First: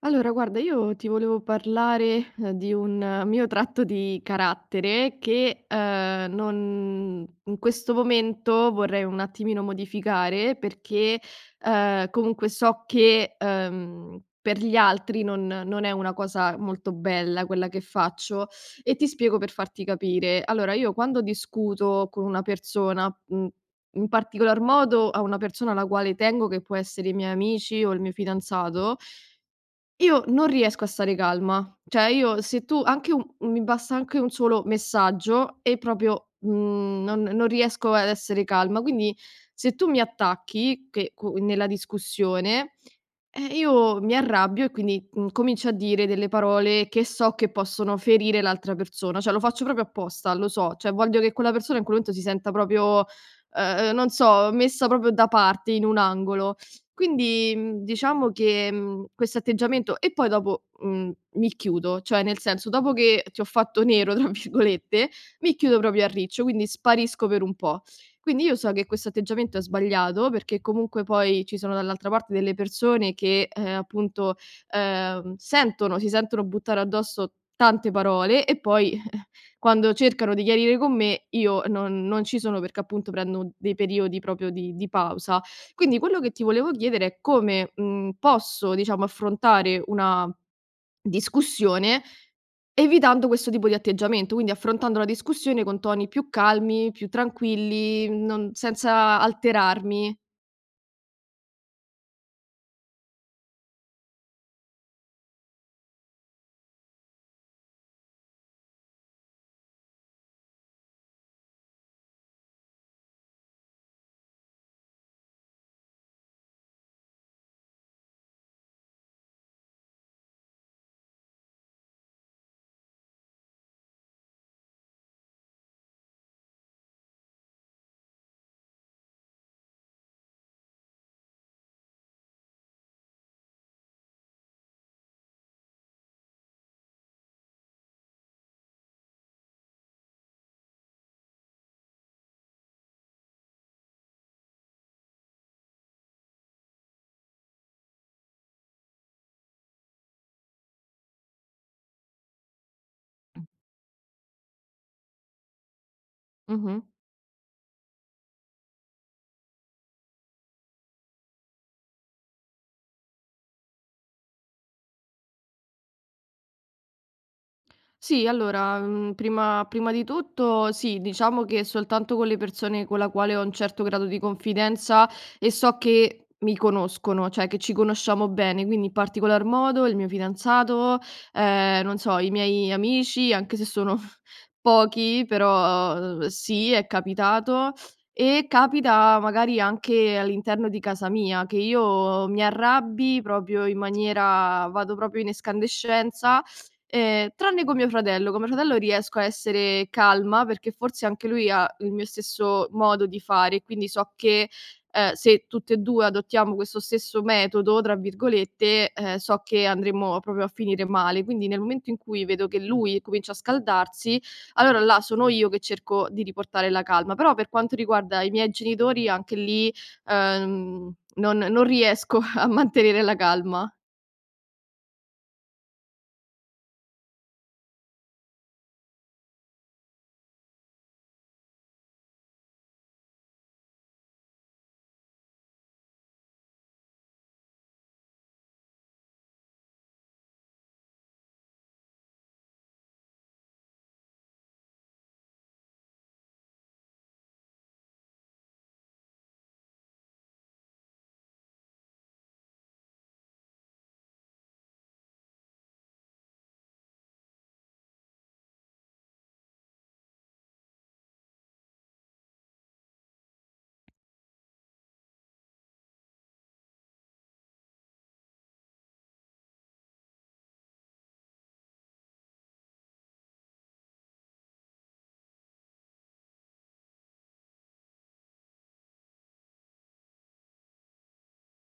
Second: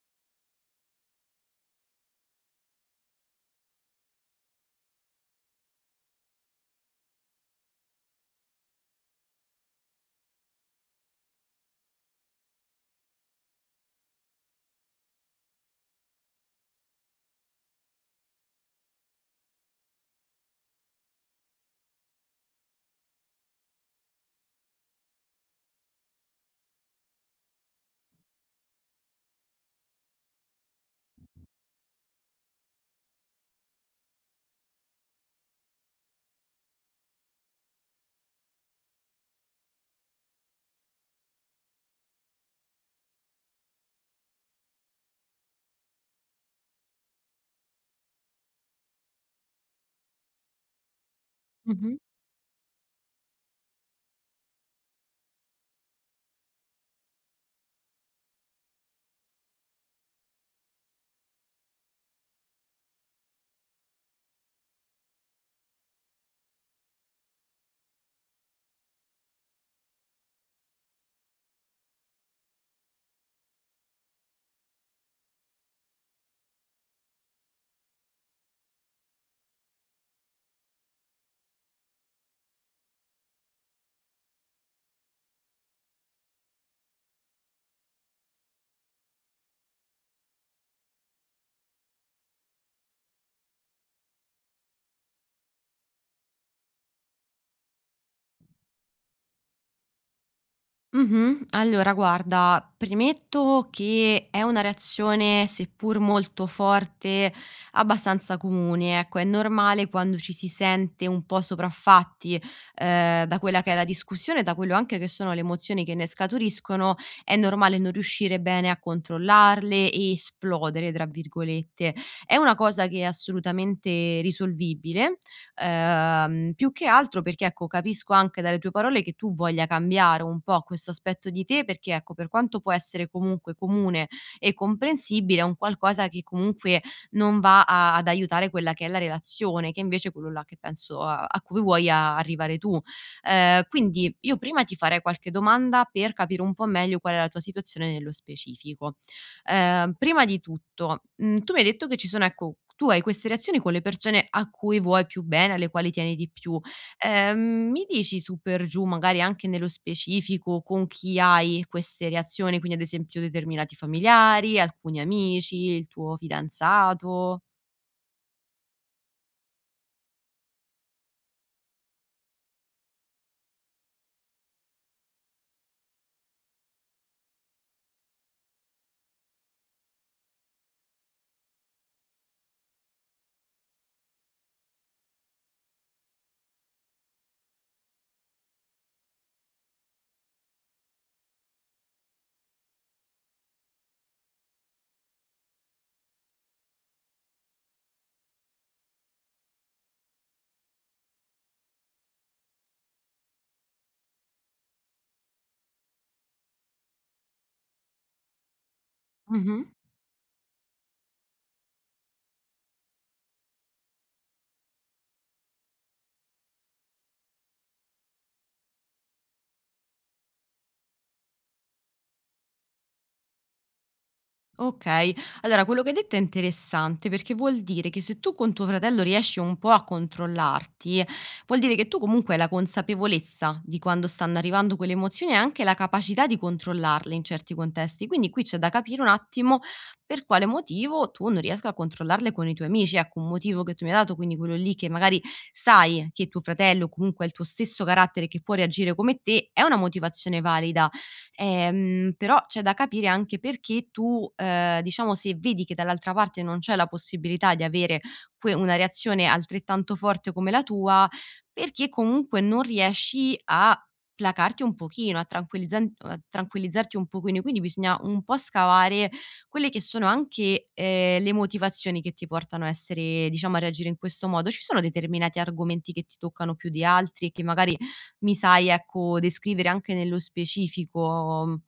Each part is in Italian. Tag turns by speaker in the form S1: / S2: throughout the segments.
S1: Allora, guarda, io ti volevo parlare, di un mio tratto di carattere che, non in questo momento vorrei un attimino modificare perché, comunque so che, per gli altri non è una cosa molto bella quella che faccio e ti spiego per farti capire. Allora, io quando discuto con una persona, in particolar modo a una persona alla quale tengo che può essere i miei amici o il mio fidanzato io non riesco a stare calma. Cioè io se tu anche un mi basta anche un solo messaggio e proprio, non riesco ad essere calma. Quindi se tu mi attacchi che co nella discussione, io mi arrabbio e quindi, comincio a dire delle parole che so che possono ferire l'altra persona, cioè lo faccio proprio apposta, lo so, cioè voglio che quella persona in
S2: Mh-mh.
S1: quel momento si senta proprio, non so, messa proprio da parte in un angolo. Quindi, diciamo che, questo atteggiamento e poi dopo, mi chiudo, cioè nel senso dopo che ti ho fatto "nero" tra virgolette, mi chiudo proprio a riccio, quindi sparisco per un po'. Quindi io so che questo atteggiamento è sbagliato, perché comunque poi ci sono dall'altra parte delle persone che, appunto, sentono si sentono buttare addosso tante parole e poi quando cercano di chiarire con me io non ci sono perché appunto prendo dei periodi proprio di pausa. Quindi quello che ti volevo chiedere è come, posso, diciamo, affrontare una discussione evitando questo tipo di atteggiamento, quindi affrontando la discussione con toni più calmi, più tranquilli, non senza alterarmi.
S2: Mh-mh. Allora guarda, premetto che è una reazione, seppur molto forte, abbastanza comune, ecco. È normale quando ci si sente un po' sopraffatti, da quella che è la discussione, da quello anche che sono le emozioni che ne scaturiscono, è normale non riuscire bene a controllarle e "esplodere", tra virgolette. È una cosa che è assolutamente risolvibile. Più che altro perché, ecco, capisco anche dalle tue parole che tu voglia cambiare un po' questo aspetto di te perché, ecco, per quanto può essere comunque comune e comprensibile, è un qualcosa che comunque non va a ad aiutare quella che è la relazione, che invece è quello là che penso a cui vuoi a arrivare tu. Quindi io prima ti farei qualche domanda per capire un po' meglio qual è la tua situazione nello specifico. Prima di tutto, tu mi hai detto che ci sono ecco, tu hai queste reazioni con le persone a cui vuoi più bene, alle quali tieni di più.
S1: Mh-mh.
S2: Mi dici su per giù, magari anche nello specifico, con chi hai queste reazioni, quindi ad esempio determinati familiari, alcuni amici, il tuo fidanzato?
S1: Sì, allora, prima di tutto sì, diciamo che soltanto con le persone con la quale ho un certo grado di confidenza e so che mi conoscono, cioè che ci conosciamo bene, quindi in particolar modo il mio fidanzato, non so, i miei amici, anche se sono pochi, però sì, è capitato. E capita magari anche all'interno di casa mia che io mi arrabbi proprio in maniera vado proprio in escandescenza. Tranne con mio fratello. Con mio fratello riesco a essere calma, perché forse anche lui ha il mio stesso modo di fare, quindi so che, se tutte e 2 adottiamo questo stesso "metodo", tra virgolette, so
S2: Mh-mh.
S1: che andremo proprio a finire male. Quindi nel momento in cui vedo che lui comincia a scaldarsi, allora là sono io che cerco di riportare la calma. Però per quanto riguarda i miei genitori anche lì, non riesco a mantenere la calma.
S2: Okay. Allora quello che hai detto è interessante, perché vuol dire che se tu con tuo fratello riesci un po' a controllarti, vuol dire che tu comunque hai la consapevolezza di quando stanno arrivando quelle emozioni e anche la capacità di controllarle in certi contesti. Quindi qui c'è da capire un attimo per quale motivo tu non riesca a controllarle con i tuoi amici. Ecco, un motivo che tu mi hai dato, quindi quello lì che magari sai che tuo fratello, o comunque ha il tuo stesso carattere che può reagire come te, è una motivazione valida. Però c'è da capire anche perché tu, diciamo se vedi che dall'altra parte non c'è la possibilità di avere que una reazione altrettanto forte come la tua, perché comunque non riesci a placarti un pochino, a tranquillizzan a tranquillizzarti un pochino. Quindi bisogna un po' scavare quelle che sono anche, le motivazioni che ti portano a essere diciamo a reagire in questo modo. Ci sono determinati argomenti che ti toccano più di altri e che magari mi sai, ecco, descrivere anche nello specifico,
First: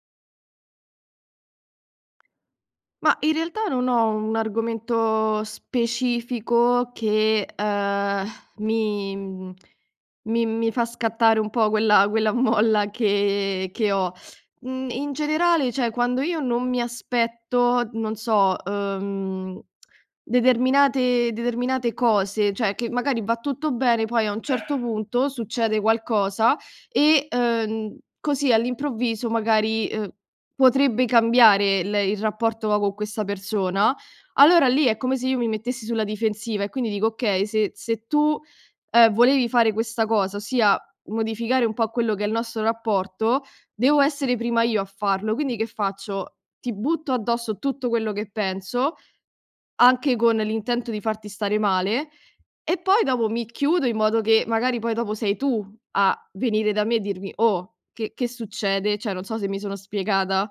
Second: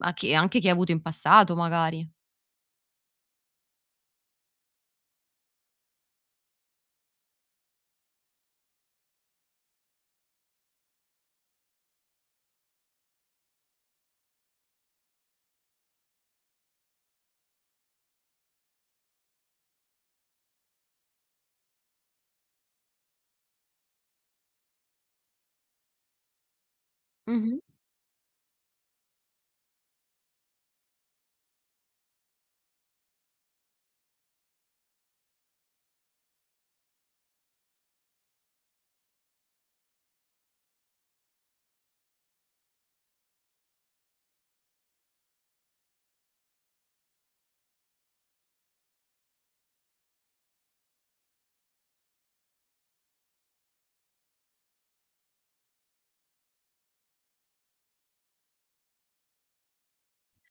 S2: a che anche che hai avuto in passato magari.
S1: Ma in realtà non ho un argomento specifico che, mi mhmm, mi mi fa scattare un po' quella molla che ho. In generale, cioè quando io non mi aspetto, non so, determinate cose, cioè che magari va tutto bene, poi a un certo punto succede qualcosa e,
S2: Mh-mh.
S1: così all'improvviso magari, potrebbe cambiare il rapporto che ho con questa persona, allora lì è come se io mi mettessi sulla difensiva e quindi dico: "Okay, se tu, volevi fare questa cosa, ossia modificare un po' quello che è il nostro rapporto, devo essere prima io a farlo". Quindi che faccio? Ti butto addosso tutto quello che penso, anche con l'intento di farti stare male, e poi dopo mi chiudo in modo che magari poi dopo sei tu a venire da me e dirmi: "Oh, che succede?" Cioè, non so se mi sono spiegata.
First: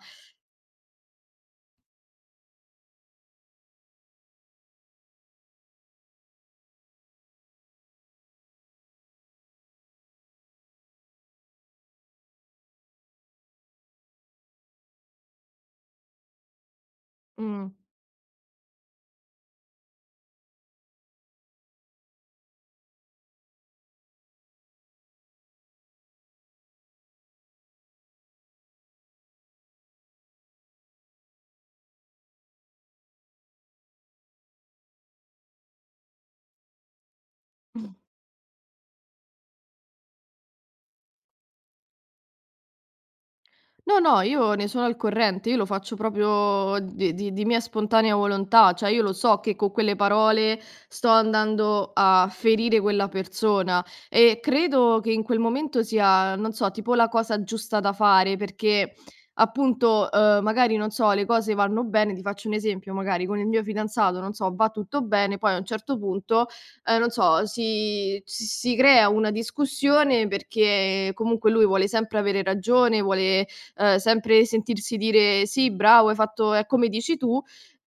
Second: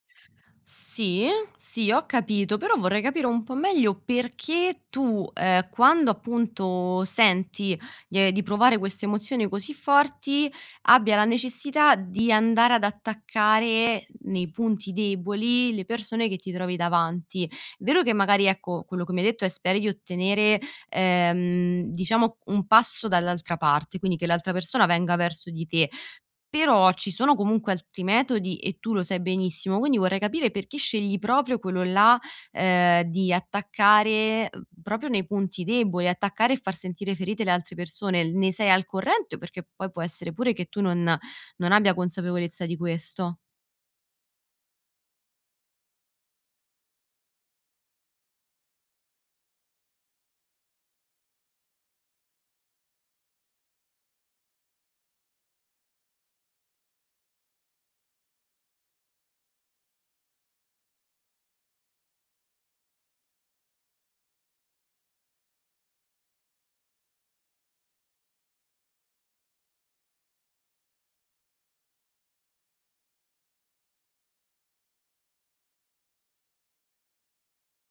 S2: Sì, sì, ho capito, però vorrei capire un po' meglio perché tu, quando appunto senti, di provare queste emozioni così forti, abbia la necessità di andare ad attaccare nei punti deboli le persone che ti trovi davanti. È
S1: Mh.
S2: vero che magari, ecco, quello che mi hai detto è speri di ottenere, diciamo un passo dall'altra parte, quindi che l'altra persona venga verso di te. Però ci sono comunque altri metodi e tu lo sai benissimo, quindi vorrei capire perché scegli proprio quello là, di attaccare, proprio nei punti deboli, attaccare e far sentire ferite le altre persone. L ne sei al corrente? Perché poi può essere pure che tu non abbia consapevolezza di questo.
S1: No, no, io ne sono al corrente, io lo faccio proprio di mia spontanea volontà, cioè io lo so che con quelle parole sto andando a ferire quella persona e credo che in quel momento sia, non so, tipo la cosa giusta da fare perché appunto magari, non so, le cose vanno bene, ti faccio un esempio, magari con il mio fidanzato, non so, va tutto bene, poi a un certo punto non so, si crea una discussione perché comunque lui vuole sempre avere ragione, vuole sempre sentirsi dire: "Sì, bravo, hai fatto è come dici tu."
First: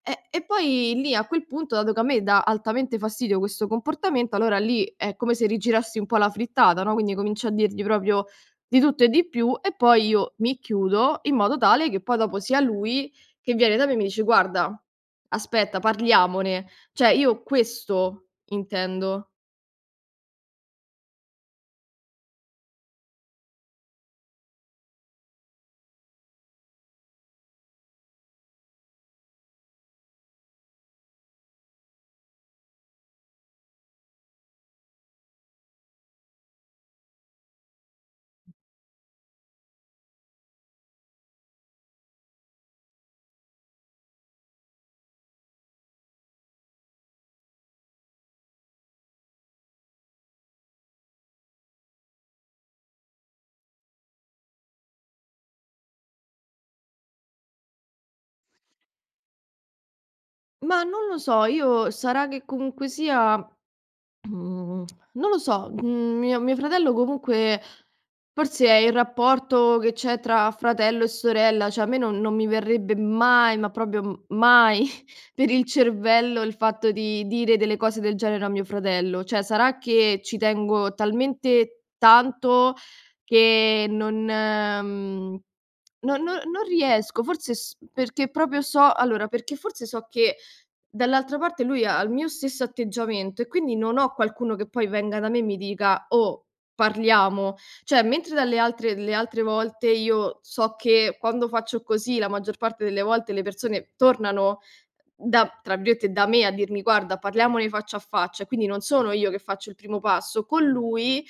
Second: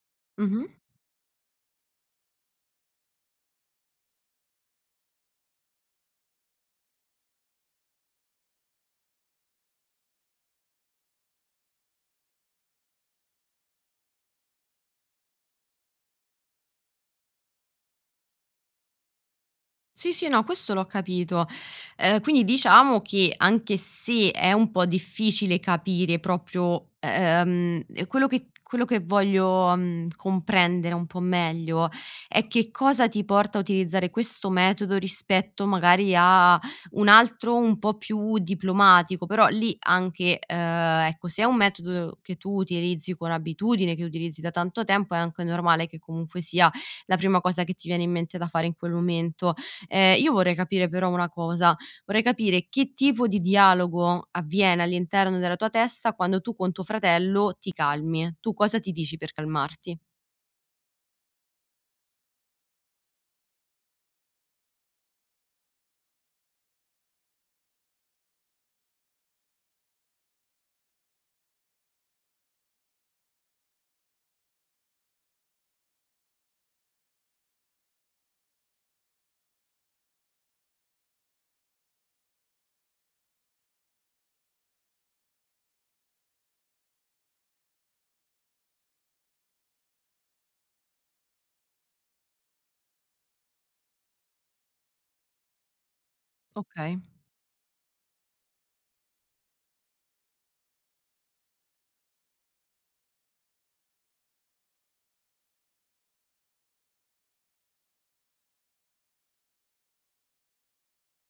S1: E
S2: Mh-mh.
S1: poi lì a quel punto, dato che a me dà altamente fastidio questo comportamento, allora lì è come se rigirassi un po' la frittata, no, quindi comincio a dirgli proprio di tutto e di più e poi io mi chiudo in modo tale che poi dopo sia lui che viene da me e mi dice: "Guarda, aspetta, parliamone." Cioè io questo intendo.
S2: Sì, sì, no, questo l'ho capito. Quindi diciamo che anche se è un po' difficile capire proprio, quello che voglio, comprendere un po' meglio è che cosa ti porta a utilizzare questo metodo rispetto magari a un altro un po' più diplomatico, però lì anche, ecco, se è un metodo che tu utilizzi con abitudine, che utilizzi da tanto tempo, è anche normale che comunque sia la prima cosa che ti viene in mente da fare in quel momento. Io vorrei capire però una cosa, vorrei capire che tipo di dialogo avviene all'interno della tua testa quando tu con tuo fratello ti calmi. Tu cosa ti dici per calmarti?
S1: Ma non lo so, io sarà che comunque sia Mhmm, non lo so, mio fratello comunque forse è il rapporto che c'è tra fratello e sorella, cioè a me non mi verrebbe mai, ma proprio m mai per il cervello il fatto di dire delle cose del genere a mio fratello. Cioè sarà che ci tengo talmente tanto che non mhmm, non non non riesco, forse s perché proprio so allora, perché forse so che dall'altra parte lui ha il mio stesso atteggiamento e quindi non ho qualcuno che poi venga da me e mi dica: "Oh,
S2: Okay,
S1: parliamo". Cioè, mentre dalle altre le altre volte io so che quando faccio così, la maggior parte delle volte le persone tornano da tra virgolette, "da me" a dirmi: "Guarda, parliamone faccia a faccia", e quindi non sono io che faccio il primo passo. Con lui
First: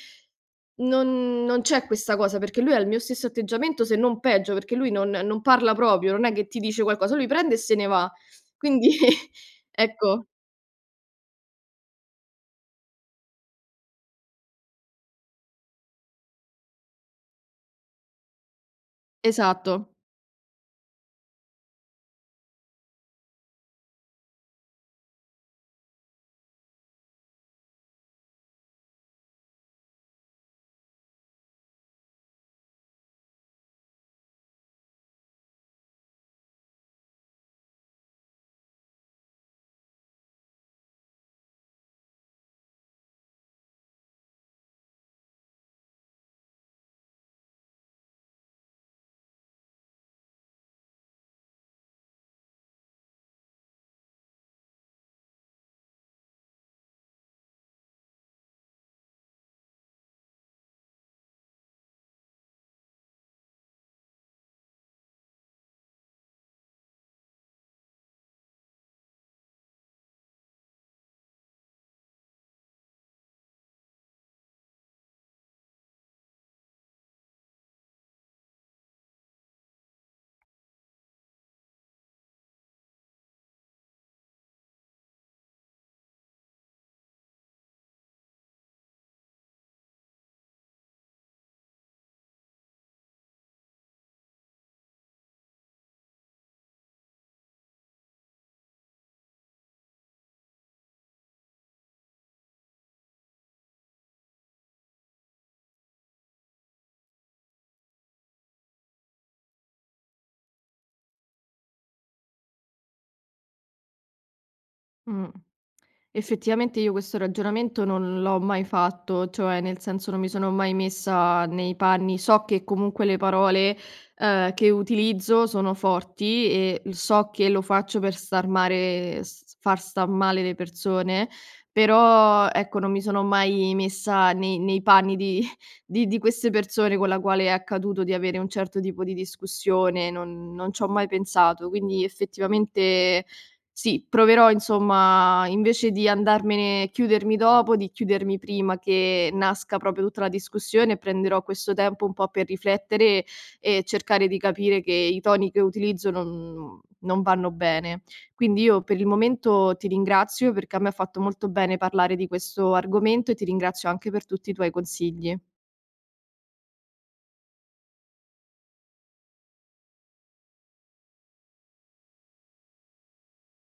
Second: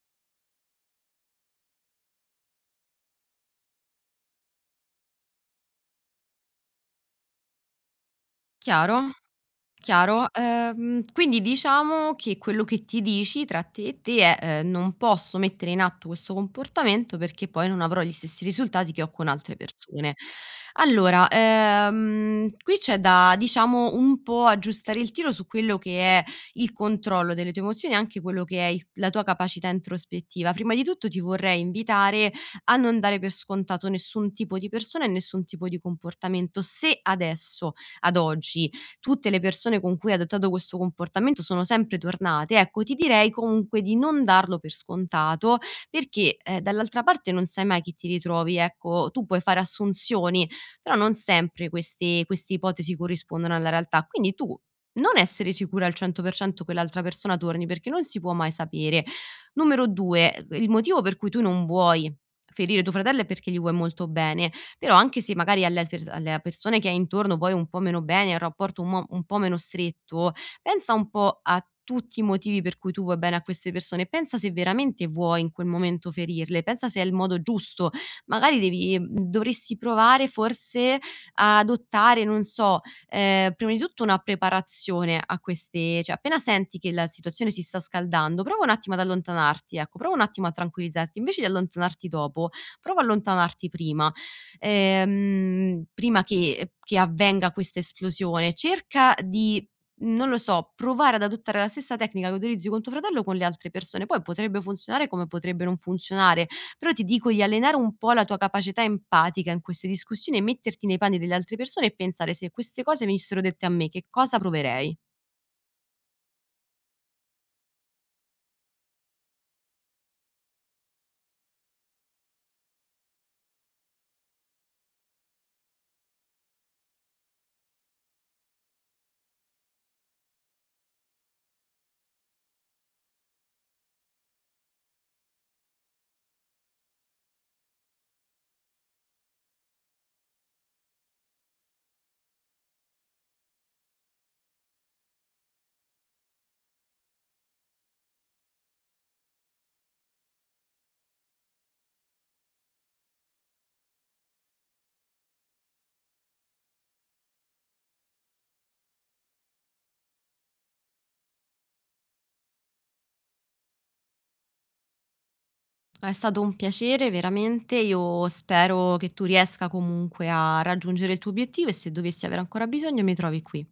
S1: non c'è questa cosa, perché lui ha il mio stesso atteggiamento, se non peggio, perché lui non parla proprio, non è che ti dice qualcosa, lui prende e se ne va. Quindi
S2: chiaro.
S1: ecco,
S2: Chiaro, quindi diciamo che quello che ti dici tra te e te è, "Non posso mettere in atto questo comportamento perché poi non avrò gli stessi risultati che ho con altre
S1: esatto.
S2: persone". Allora, qui c'è da, diciamo, un po' aggiustare il tiro su quello che è il controllo delle tue emozioni e anche quello che è il la tua capacità introspettiva. Prima di tutto ti vorrei invitare a non dare per scontato nessun tipo di persona e nessun tipo di comportamento. Se adesso, ad oggi, tutte le persone con cui hai adottato questo comportamento sono sempre tornate. Ecco, ti direi comunque di non darlo per scontato, perché, dall'altra parte non sai mai chi ti ritrovi. Ecco, tu puoi fare assunzioni, però non sempre queste ipotesi corrispondono alla realtà. Quindi tu non essere sicura al 100% che l'altra persona torni, perché non si può mai sapere. Numero 2, il motivo per cui tu non vuoi ferire tuo fratello è perché gli vuoi molto bene. Però anche se magari alle persone che hai intorno vuoi un po' meno bene, il rapporto un po' meno stretto, pensa un po' a tutti i motivi per cui tu vuoi bene a queste persone, pensa se veramente vuoi in quel momento ferirle, pensa se è il modo giusto. Magari devi mhmm, dovresti provare forse a adottare, non so, prima di tutto una preparazione a queste cioè appena senti che la situazione si sta scaldando, prova un attimo ad allontanarti, ecco, prova un attimo a tranquillizzarti. Invece di allontanarti dopo, prova a allontanarti prima prima che avvenga questa esplosione, cerca di non lo so, provare ad adottare la stessa tecnica che utilizzi con tuo fratello con le altre persone. Poi potrebbe funzionare come potrebbe non funzionare, però ti dico di allenare un po' la tua capacità empatica in queste discussioni e metterti nei panni delle altre persone e pensare: "Se queste cose venissero dette a me, che cosa proverei?"
S1: Mh. Effettivamente io questo ragionamento non l'ho mai fatto, cioè nel senso non mi sono mai messa nei panni. So che comunque le parole, che utilizzo sono forti e l so che lo faccio per star mare s far star male le persone, però ecco non mi sono mai messa nei panni di di queste persone con la quale è accaduto di avere un certo tipo di discussione, non c'ho mai pensato. Quindi effettivamente sì, proverò insomma, invece di andarmene chiudermi dopo, di chiudermi prima che nasca proprio tutta la discussione, prenderò questo tempo un po' per riflettere e cercare di capire che i toni che utilizzo non vanno bene. Quindi io per il momento ti ringrazio perché a me ha fatto molto bene parlare di questo argomento e ti ringrazio anche per tutti i tuoi consigli.
S2: È stato un piacere veramente, io spero che tu riesca comunque a raggiungere il tuo obiettivo e se dovessi avere ancora bisogno mi trovi qui.